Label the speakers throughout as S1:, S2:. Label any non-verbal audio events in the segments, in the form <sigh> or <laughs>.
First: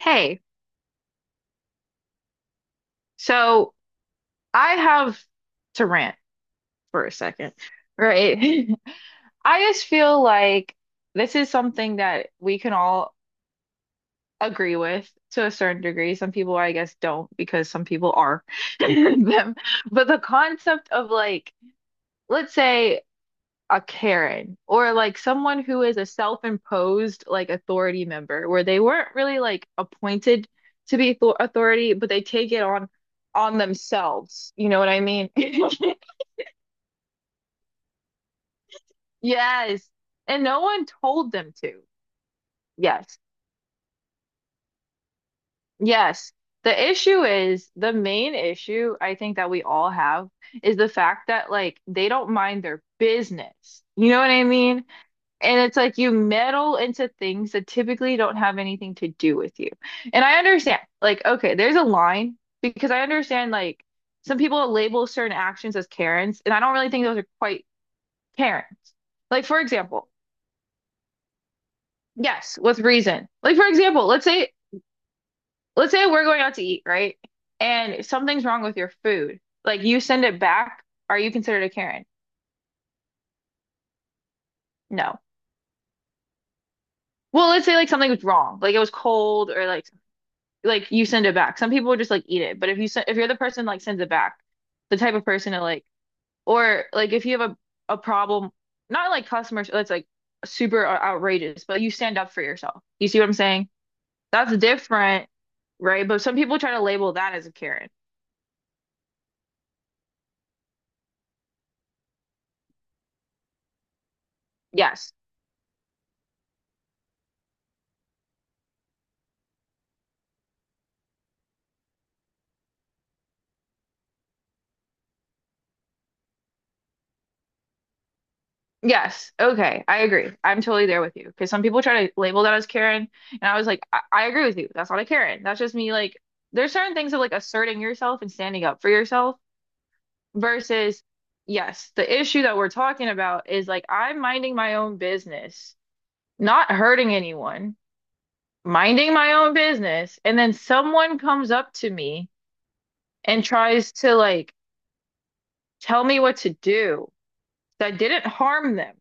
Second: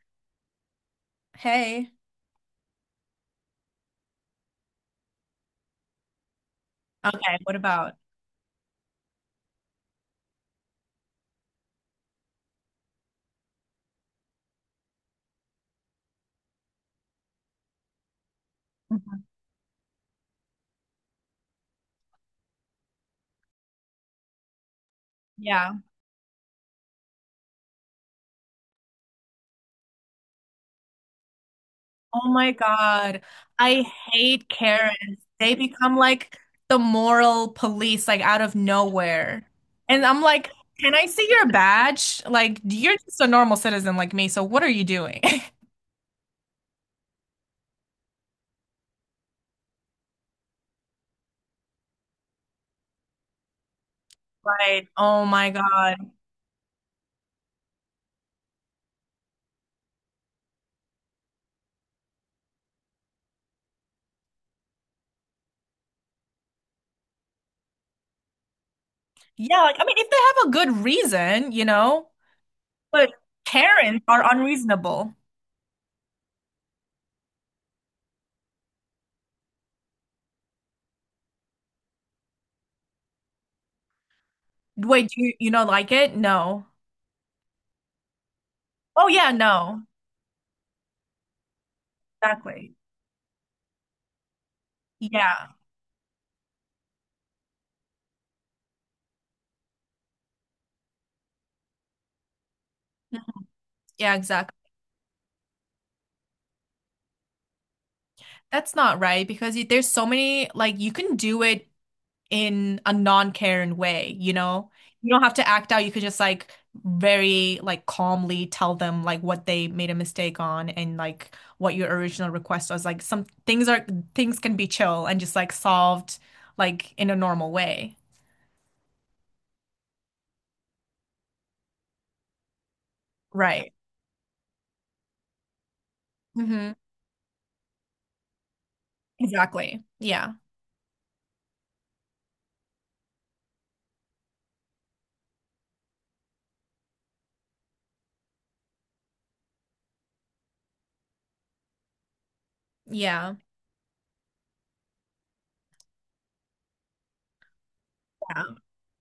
S1: Hey,
S2: Hey.
S1: so I have to rant for a
S2: Okay.
S1: second, right? <laughs> I just feel like this is something that we can all agree with to a certain degree. Some people, I guess, don't because some people are <laughs> them. But the concept of like, let's say a Karen or like someone
S2: Yeah.
S1: who is a self-imposed like authority member where they weren't really like appointed to be th authority, but they
S2: Oh my
S1: take it on
S2: God.
S1: on
S2: I hate
S1: themselves. You know what I
S2: Karens.
S1: mean?
S2: They become
S1: <laughs>
S2: like the moral police, like out of nowhere.
S1: Yes.
S2: And I'm
S1: And
S2: like,
S1: no one
S2: can I see
S1: told
S2: your
S1: them to.
S2: badge? Like, you're
S1: Yes.
S2: just a normal citizen like me, so what are you doing? <laughs>
S1: Yes. The issue is the main issue I think that we all have is the fact that like they don't mind their business. You know what I mean?
S2: Right. Oh my
S1: And it's like
S2: God.
S1: you meddle into things that typically don't have anything to do with you. And I understand, like, okay, there's a line because I understand, like, some people label certain actions as Karens, and I don't really think those are quite Karens. Like, for
S2: Yeah, like I mean,
S1: example,
S2: if they have a good reason,
S1: yes, with
S2: but
S1: reason. Like, for
S2: Karens
S1: example, let's
S2: are
S1: say,
S2: unreasonable.
S1: let's say we're going out to eat, right? And something's wrong with your food. Like, you send it back. Are you considered a Karen?
S2: Wait,
S1: No.
S2: do you know like it? No.
S1: Well, let's say like something was wrong, like it was
S2: Oh yeah,
S1: cold or
S2: no.
S1: like you send it back. Some people would just like eat it, but
S2: Exactly.
S1: if you're the person like sends it back, the type of
S2: Yeah.
S1: person to like or like if you have a problem, not like customers that's like super outrageous, but you stand up for yourself. You see what I'm
S2: Mm-hmm.
S1: saying?
S2: Yeah,
S1: That's
S2: exactly.
S1: different, right? But some people try to label that as a Karen.
S2: That's not right because there's so many, like, you can do it in a non-Karen way, you know? You
S1: Yes.
S2: don't have to act out. You could just, like, very, like, calmly tell them, like, what they made a mistake on and, like, what your original request was. Like, things can be chill and just, like, solved, like, in a normal way.
S1: Yes. Okay, I agree. I'm totally there with you because some people try to label that as Karen, and I was
S2: Right.
S1: like, I agree with you. That's not a Karen. That's just me like
S2: Mm-hmm.
S1: there's certain things of like asserting yourself and standing up for yourself.
S2: Exactly. Yeah.
S1: Versus, yes, the issue that we're talking about is like I'm minding my own business, not hurting anyone, minding my own business, and then someone comes up to me
S2: Yeah.
S1: and tries to like tell me what to do that didn't
S2: Yeah.
S1: harm them,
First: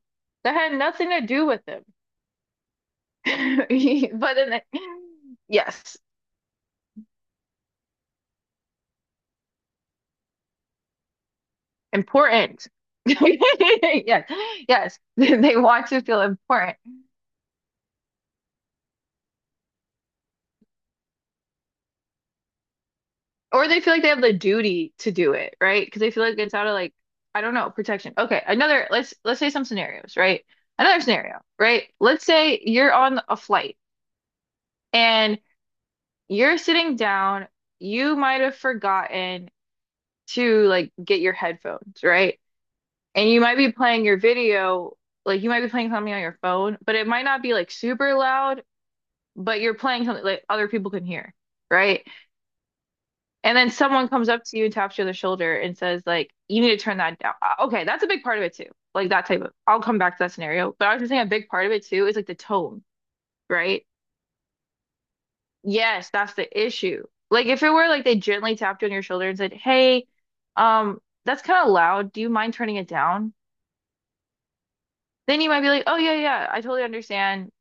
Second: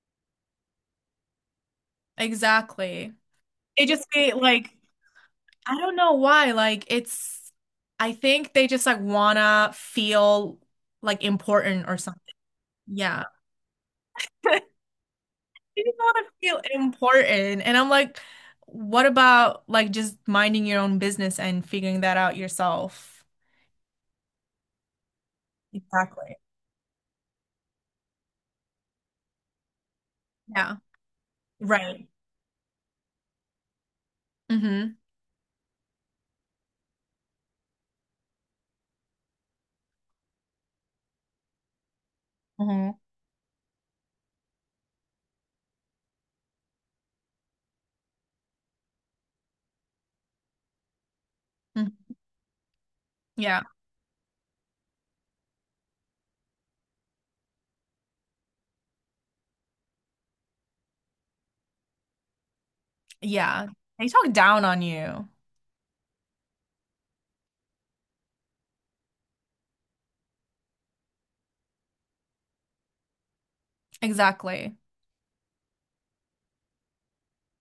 S1: that had nothing to do with them.
S2: Exactly.
S1: <laughs> But
S2: It just
S1: in
S2: be
S1: the,
S2: like, I don't
S1: yes,
S2: know why. Like it's I think they just like wanna feel like important or something.
S1: important. <laughs>
S2: Yeah.
S1: Yes,
S2: <laughs>
S1: yes, <laughs> they
S2: They
S1: want
S2: just
S1: to feel
S2: wanna feel
S1: important.
S2: important. And I'm like, what about like just minding your own business and figuring that out yourself?
S1: Or they feel like they have the duty to do it, right? Because they feel
S2: Exactly.
S1: like it's out of like, I don't know, protection. Okay, another, let's say some scenarios, right?
S2: Yeah.
S1: Another scenario, right?
S2: Right.
S1: Let's say you're on a flight
S2: Mm-hmm.
S1: and you're sitting down, you might have forgotten to like get your headphones, right?
S2: Mm-hmm.
S1: And you might be playing your video, like you might be playing something on your phone, but it might not be like super loud, but you're playing something like other people can hear, right? And
S2: Yeah.
S1: then someone comes up to you, and taps you on the shoulder, and says, like, you need to turn that down. Okay, that's a big part of it too. Like that type of, I'll come back to that scenario. But I was just saying a big part of it too is like the tone,
S2: Yeah.
S1: right?
S2: They talk down on you.
S1: Yes, that's the issue. Like if it were like they gently tapped you on your shoulder and said, "Hey, um, that's kind of loud. Do you mind turning it down?"
S2: Exactly.
S1: Then you might be like, "Oh yeah, yeah, I totally understand.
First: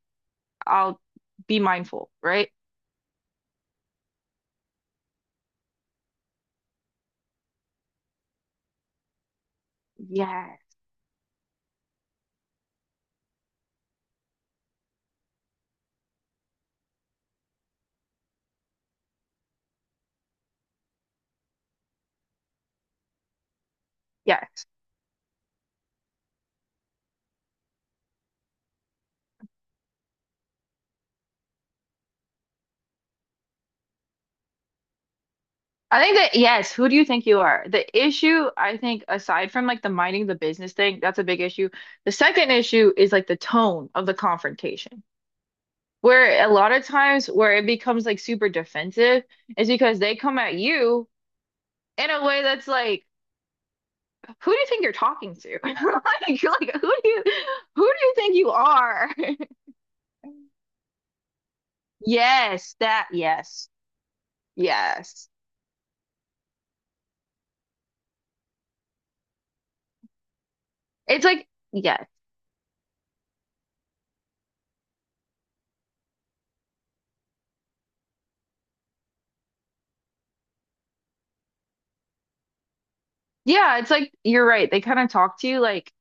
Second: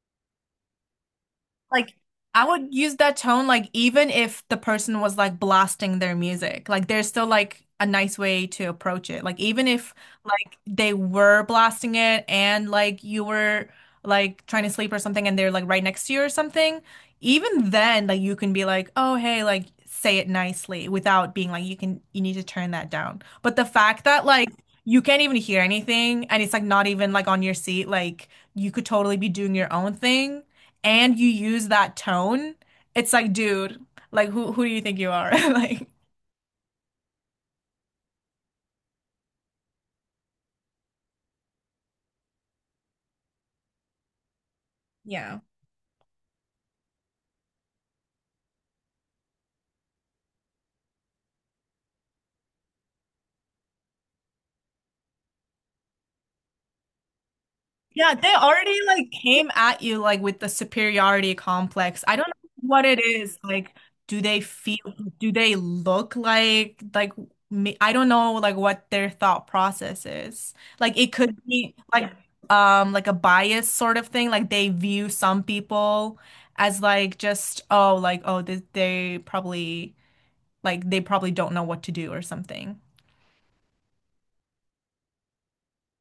S1: I'll be
S2: Like
S1: mindful,"
S2: I
S1: right?
S2: would use that tone like even if the person was like blasting their music. Like there's still like a nice way to approach it. Like even if
S1: Yeah,
S2: like they were blasting it and like you were like trying to sleep or something and they're like right next to you or something, even then like you can be like, "Oh, hey, like say it nicely," without being like you can you need to turn that down. But the fact that like
S1: yes.
S2: you can't even hear anything and it's like not even like on your seat, like you could totally be doing your own thing and you use that tone, it's like, dude, like who do you think you are? <laughs> Like,
S1: I think that yes, who do you think you are? The issue, I think, aside from like the minding the business thing, that's a big issue. The second issue is like the tone of the confrontation,
S2: yeah.
S1: where a lot of times where it becomes like super defensive is because they come at you in a way that's like, who do you think you're talking to? <laughs> Like, you're like, who do you
S2: Yeah, they
S1: think you
S2: already like
S1: are? <laughs>
S2: came at you like with the superiority complex. I don't know
S1: Yes,
S2: what it
S1: that,
S2: is.
S1: yes,
S2: Like, do they feel,
S1: yes.
S2: do they look like me? I don't know like what their thought process is. Like it
S1: It's
S2: could
S1: like,
S2: be
S1: yes.
S2: like a bias sort of thing. Like they view some people as like just oh like they probably like they probably don't know what to do or something.
S1: Yeah, it's like you're right. They kind of talk to you like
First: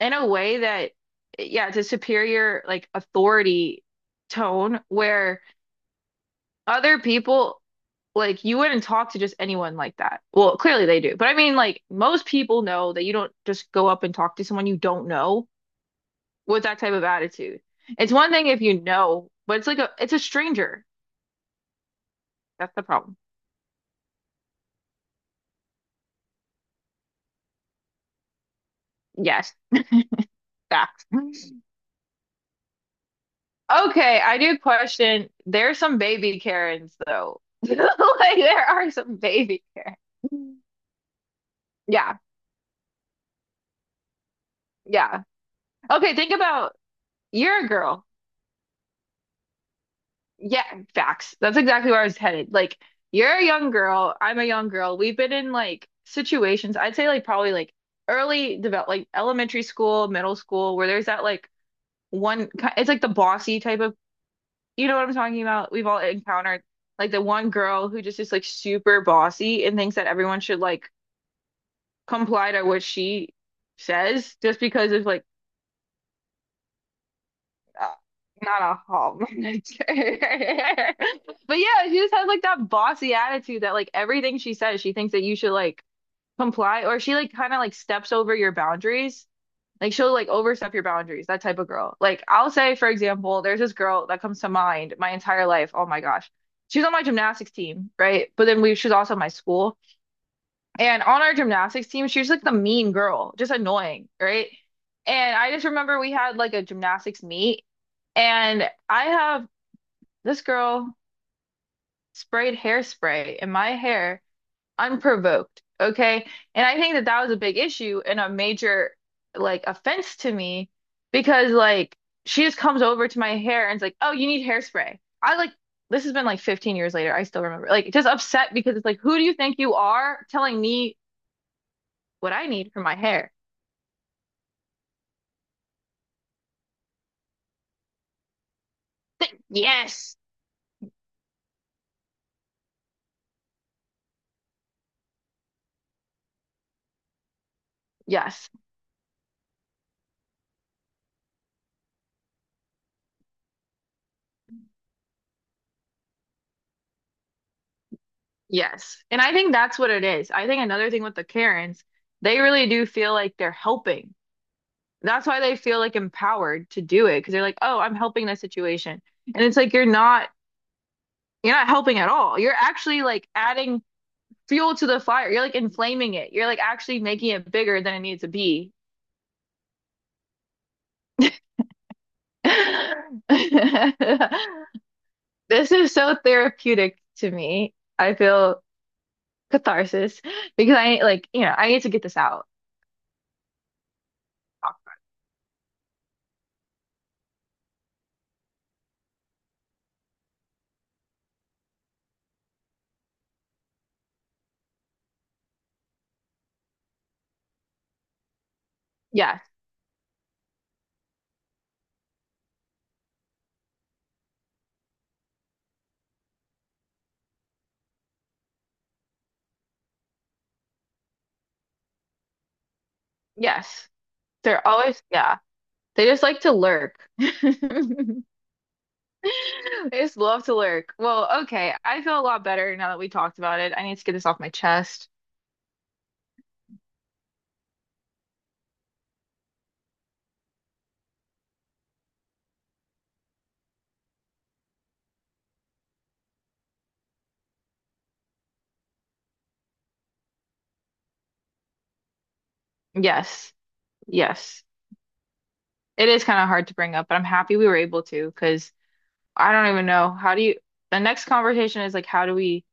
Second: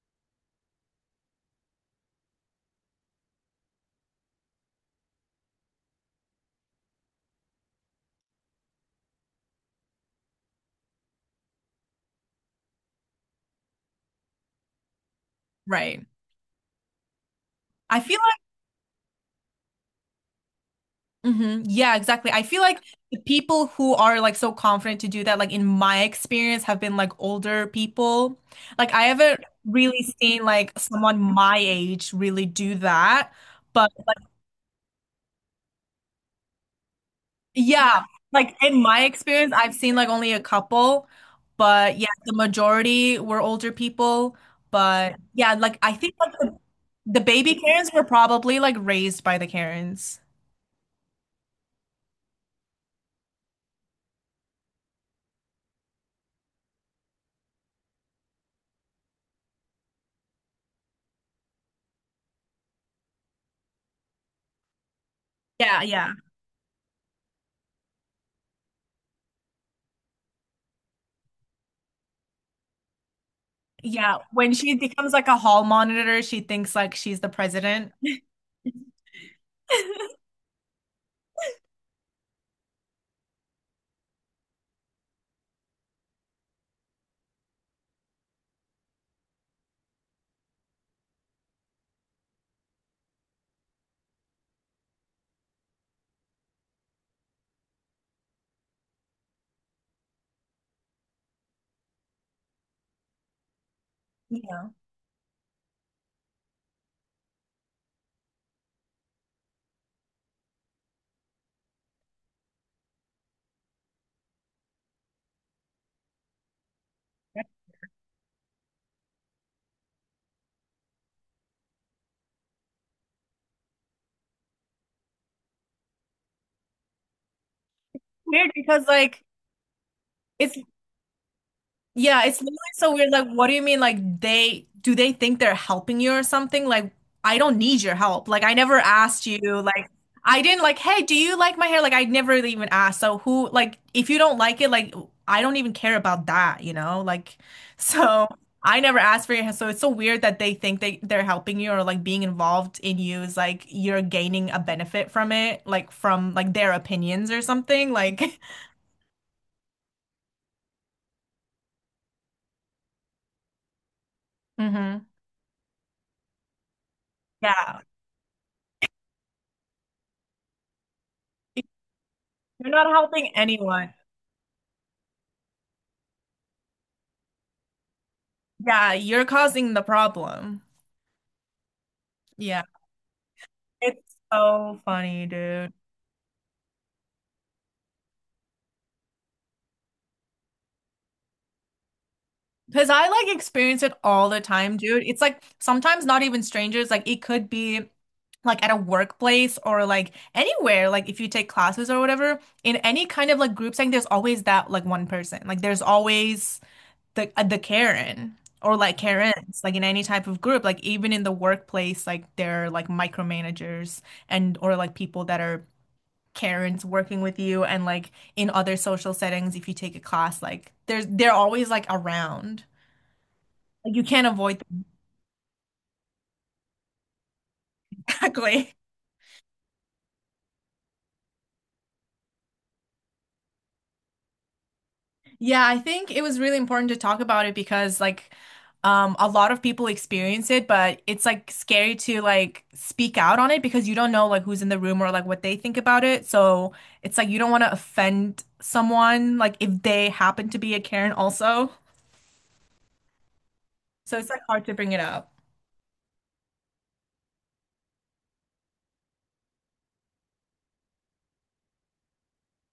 S1: in a way that, yeah, it's a superior like authority tone where other people like you wouldn't talk to just anyone like that. Well, clearly they do, but I mean, like most people know that you don't just go up and talk to someone you don't know
S2: Right.
S1: with that type of attitude.
S2: I
S1: It's
S2: feel
S1: one thing if you know, but it's like a it's a stranger.
S2: like, hmm yeah, exactly. I feel
S1: That's
S2: like
S1: the problem.
S2: the people who are like so confident to do that, like in my experience, have been like older people. Like I haven't
S1: Yes,
S2: really seen like
S1: facts.
S2: someone my age really do that.
S1: Okay, I do question. There's some baby Karens though. <laughs>
S2: Yeah,
S1: Like
S2: like
S1: there
S2: in
S1: are
S2: my
S1: some
S2: experience,
S1: baby
S2: I've seen
S1: Karens.
S2: like only a couple, but yeah,
S1: Yeah,
S2: the majority were older people. But
S1: yeah.
S2: yeah, like I think
S1: Okay, think about
S2: the baby
S1: you're a
S2: Karens were
S1: girl.
S2: probably like raised by the Karens.
S1: Yeah, facts. That's exactly where I was headed. Like, you're a young girl. I'm a young girl. We've been in like situations, I'd say like probably like early develop like elementary school, middle school, where there's that like it's like the bossy type of, you know what I'm talking about?
S2: Yeah,
S1: We've all
S2: yeah,
S1: encountered like the one girl who just is like super bossy and thinks that everyone should like comply to what she
S2: yeah.
S1: says
S2: When
S1: just
S2: she
S1: because of
S2: becomes
S1: like
S2: like a hall monitor, she thinks like she's the president.
S1: uh, not a hallmark.
S2: <laughs>
S1: <laughs> But yeah, she just has like that bossy attitude that like everything she says, she thinks that you should like comply or she like kind of like steps over your boundaries. Like she'll like overstep your boundaries, that type of girl. Like I'll say, for example, there's this girl that comes to mind my entire life. Oh my gosh. She's on my gymnastics team, right? But then we she was also in my school. And on our gymnastics team, she was like the mean girl, just annoying, right? And I just remember we had like a gymnastics meet, and I have this girl sprayed hairspray in my hair unprovoked, okay? And I think that that was a big issue and a major like offense to me because like she just comes over to my hair and's like, "Oh, you need hairspray." I like this has been like 15 years later. I still remember. Like just
S2: Weird
S1: upset because it's
S2: because
S1: like, "Who do
S2: like
S1: you think you are
S2: it's
S1: telling me
S2: yeah,
S1: what
S2: it's
S1: I
S2: literally
S1: need for
S2: so
S1: my
S2: weird. Like,
S1: hair?"
S2: what do you mean? Like, they think they're helping you or something? Like, I don't need your help. Like, I never
S1: <laughs>
S2: asked you. Like,
S1: Yes,
S2: I didn't like, hey, do you like my hair? Like, I never even asked. So, who, like, if you don't like it, like, I don't even care about that, you know? Like, <laughs> so
S1: yes,
S2: I never asked for your hair. So, it's so weird that they're helping you or like being involved in you is like you're gaining a benefit from it, like, from like their opinions or something. Like, <laughs>
S1: yes. And I think that's what it is. I think another thing with the Karens, they really do feel like they're helping.
S2: hmm
S1: That's why they feel like empowered to do it because they're like, oh,
S2: yeah,
S1: I'm helping this situation. And it's like you're not helping at all. You're
S2: you're not
S1: actually like
S2: helping
S1: adding
S2: anyone.
S1: fuel to the fire. You're like inflaming it. You're like actually making it bigger than it needs to be.
S2: Yeah, you're causing the problem. Yeah. It's so
S1: <laughs>
S2: funny, dude.
S1: This is so therapeutic to me. I feel catharsis because I like, you know, I need to get this out.
S2: Because I like experience it all the time, dude. It's like sometimes not even strangers, like it could be like at a workplace or like anywhere, like if you take classes or whatever, in any kind of like group setting, there's always that like one person. Like there's always the Karen or like
S1: Yes,
S2: Karens, like in any type of group, like even in the workplace, like they're like micromanagers and or like people that are Karens working with you and like in other social settings if you take a class like there's they're always like around
S1: yes.
S2: like you can't avoid
S1: They're
S2: them.
S1: always, yeah. They just like to lurk.
S2: <laughs>
S1: <laughs>
S2: Exactly,
S1: They just love to lurk. Well, okay. I feel a lot better now that we talked about it. I need to get this off my chest.
S2: yeah, I think it was really important to talk about it because like a lot of people experience it, but it's like scary to like speak out on it because you don't know like who's in the room or like what they think about it, so it's like you don't want to offend someone like if they happen to be a Karen also,
S1: Yes,
S2: so it's like
S1: yes.
S2: hard to bring it up.
S1: It is kind of hard to bring up, but I'm happy we were able to because I don't even know. How do you, the next conversation is like, how do we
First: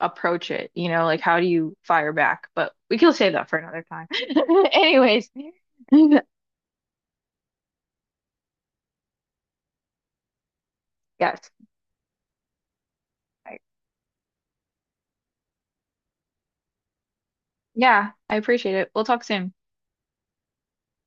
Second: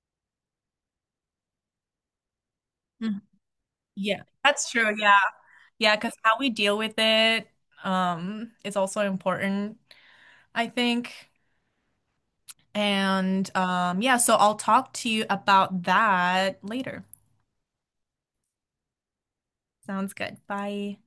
S1: approach it? You know, like, how do you fire back? But we can
S2: Mhm.
S1: save that for another time.
S2: Yeah, that's
S1: <laughs>
S2: true, yeah.
S1: Anyways,
S2: Yeah, because
S1: <laughs>
S2: how we deal with it, is also important, I think.
S1: yes.
S2: And
S1: I-
S2: yeah, so I'll talk to you about that later.
S1: Yeah, I appreciate it. We'll talk soon.
S2: Sounds good. Bye.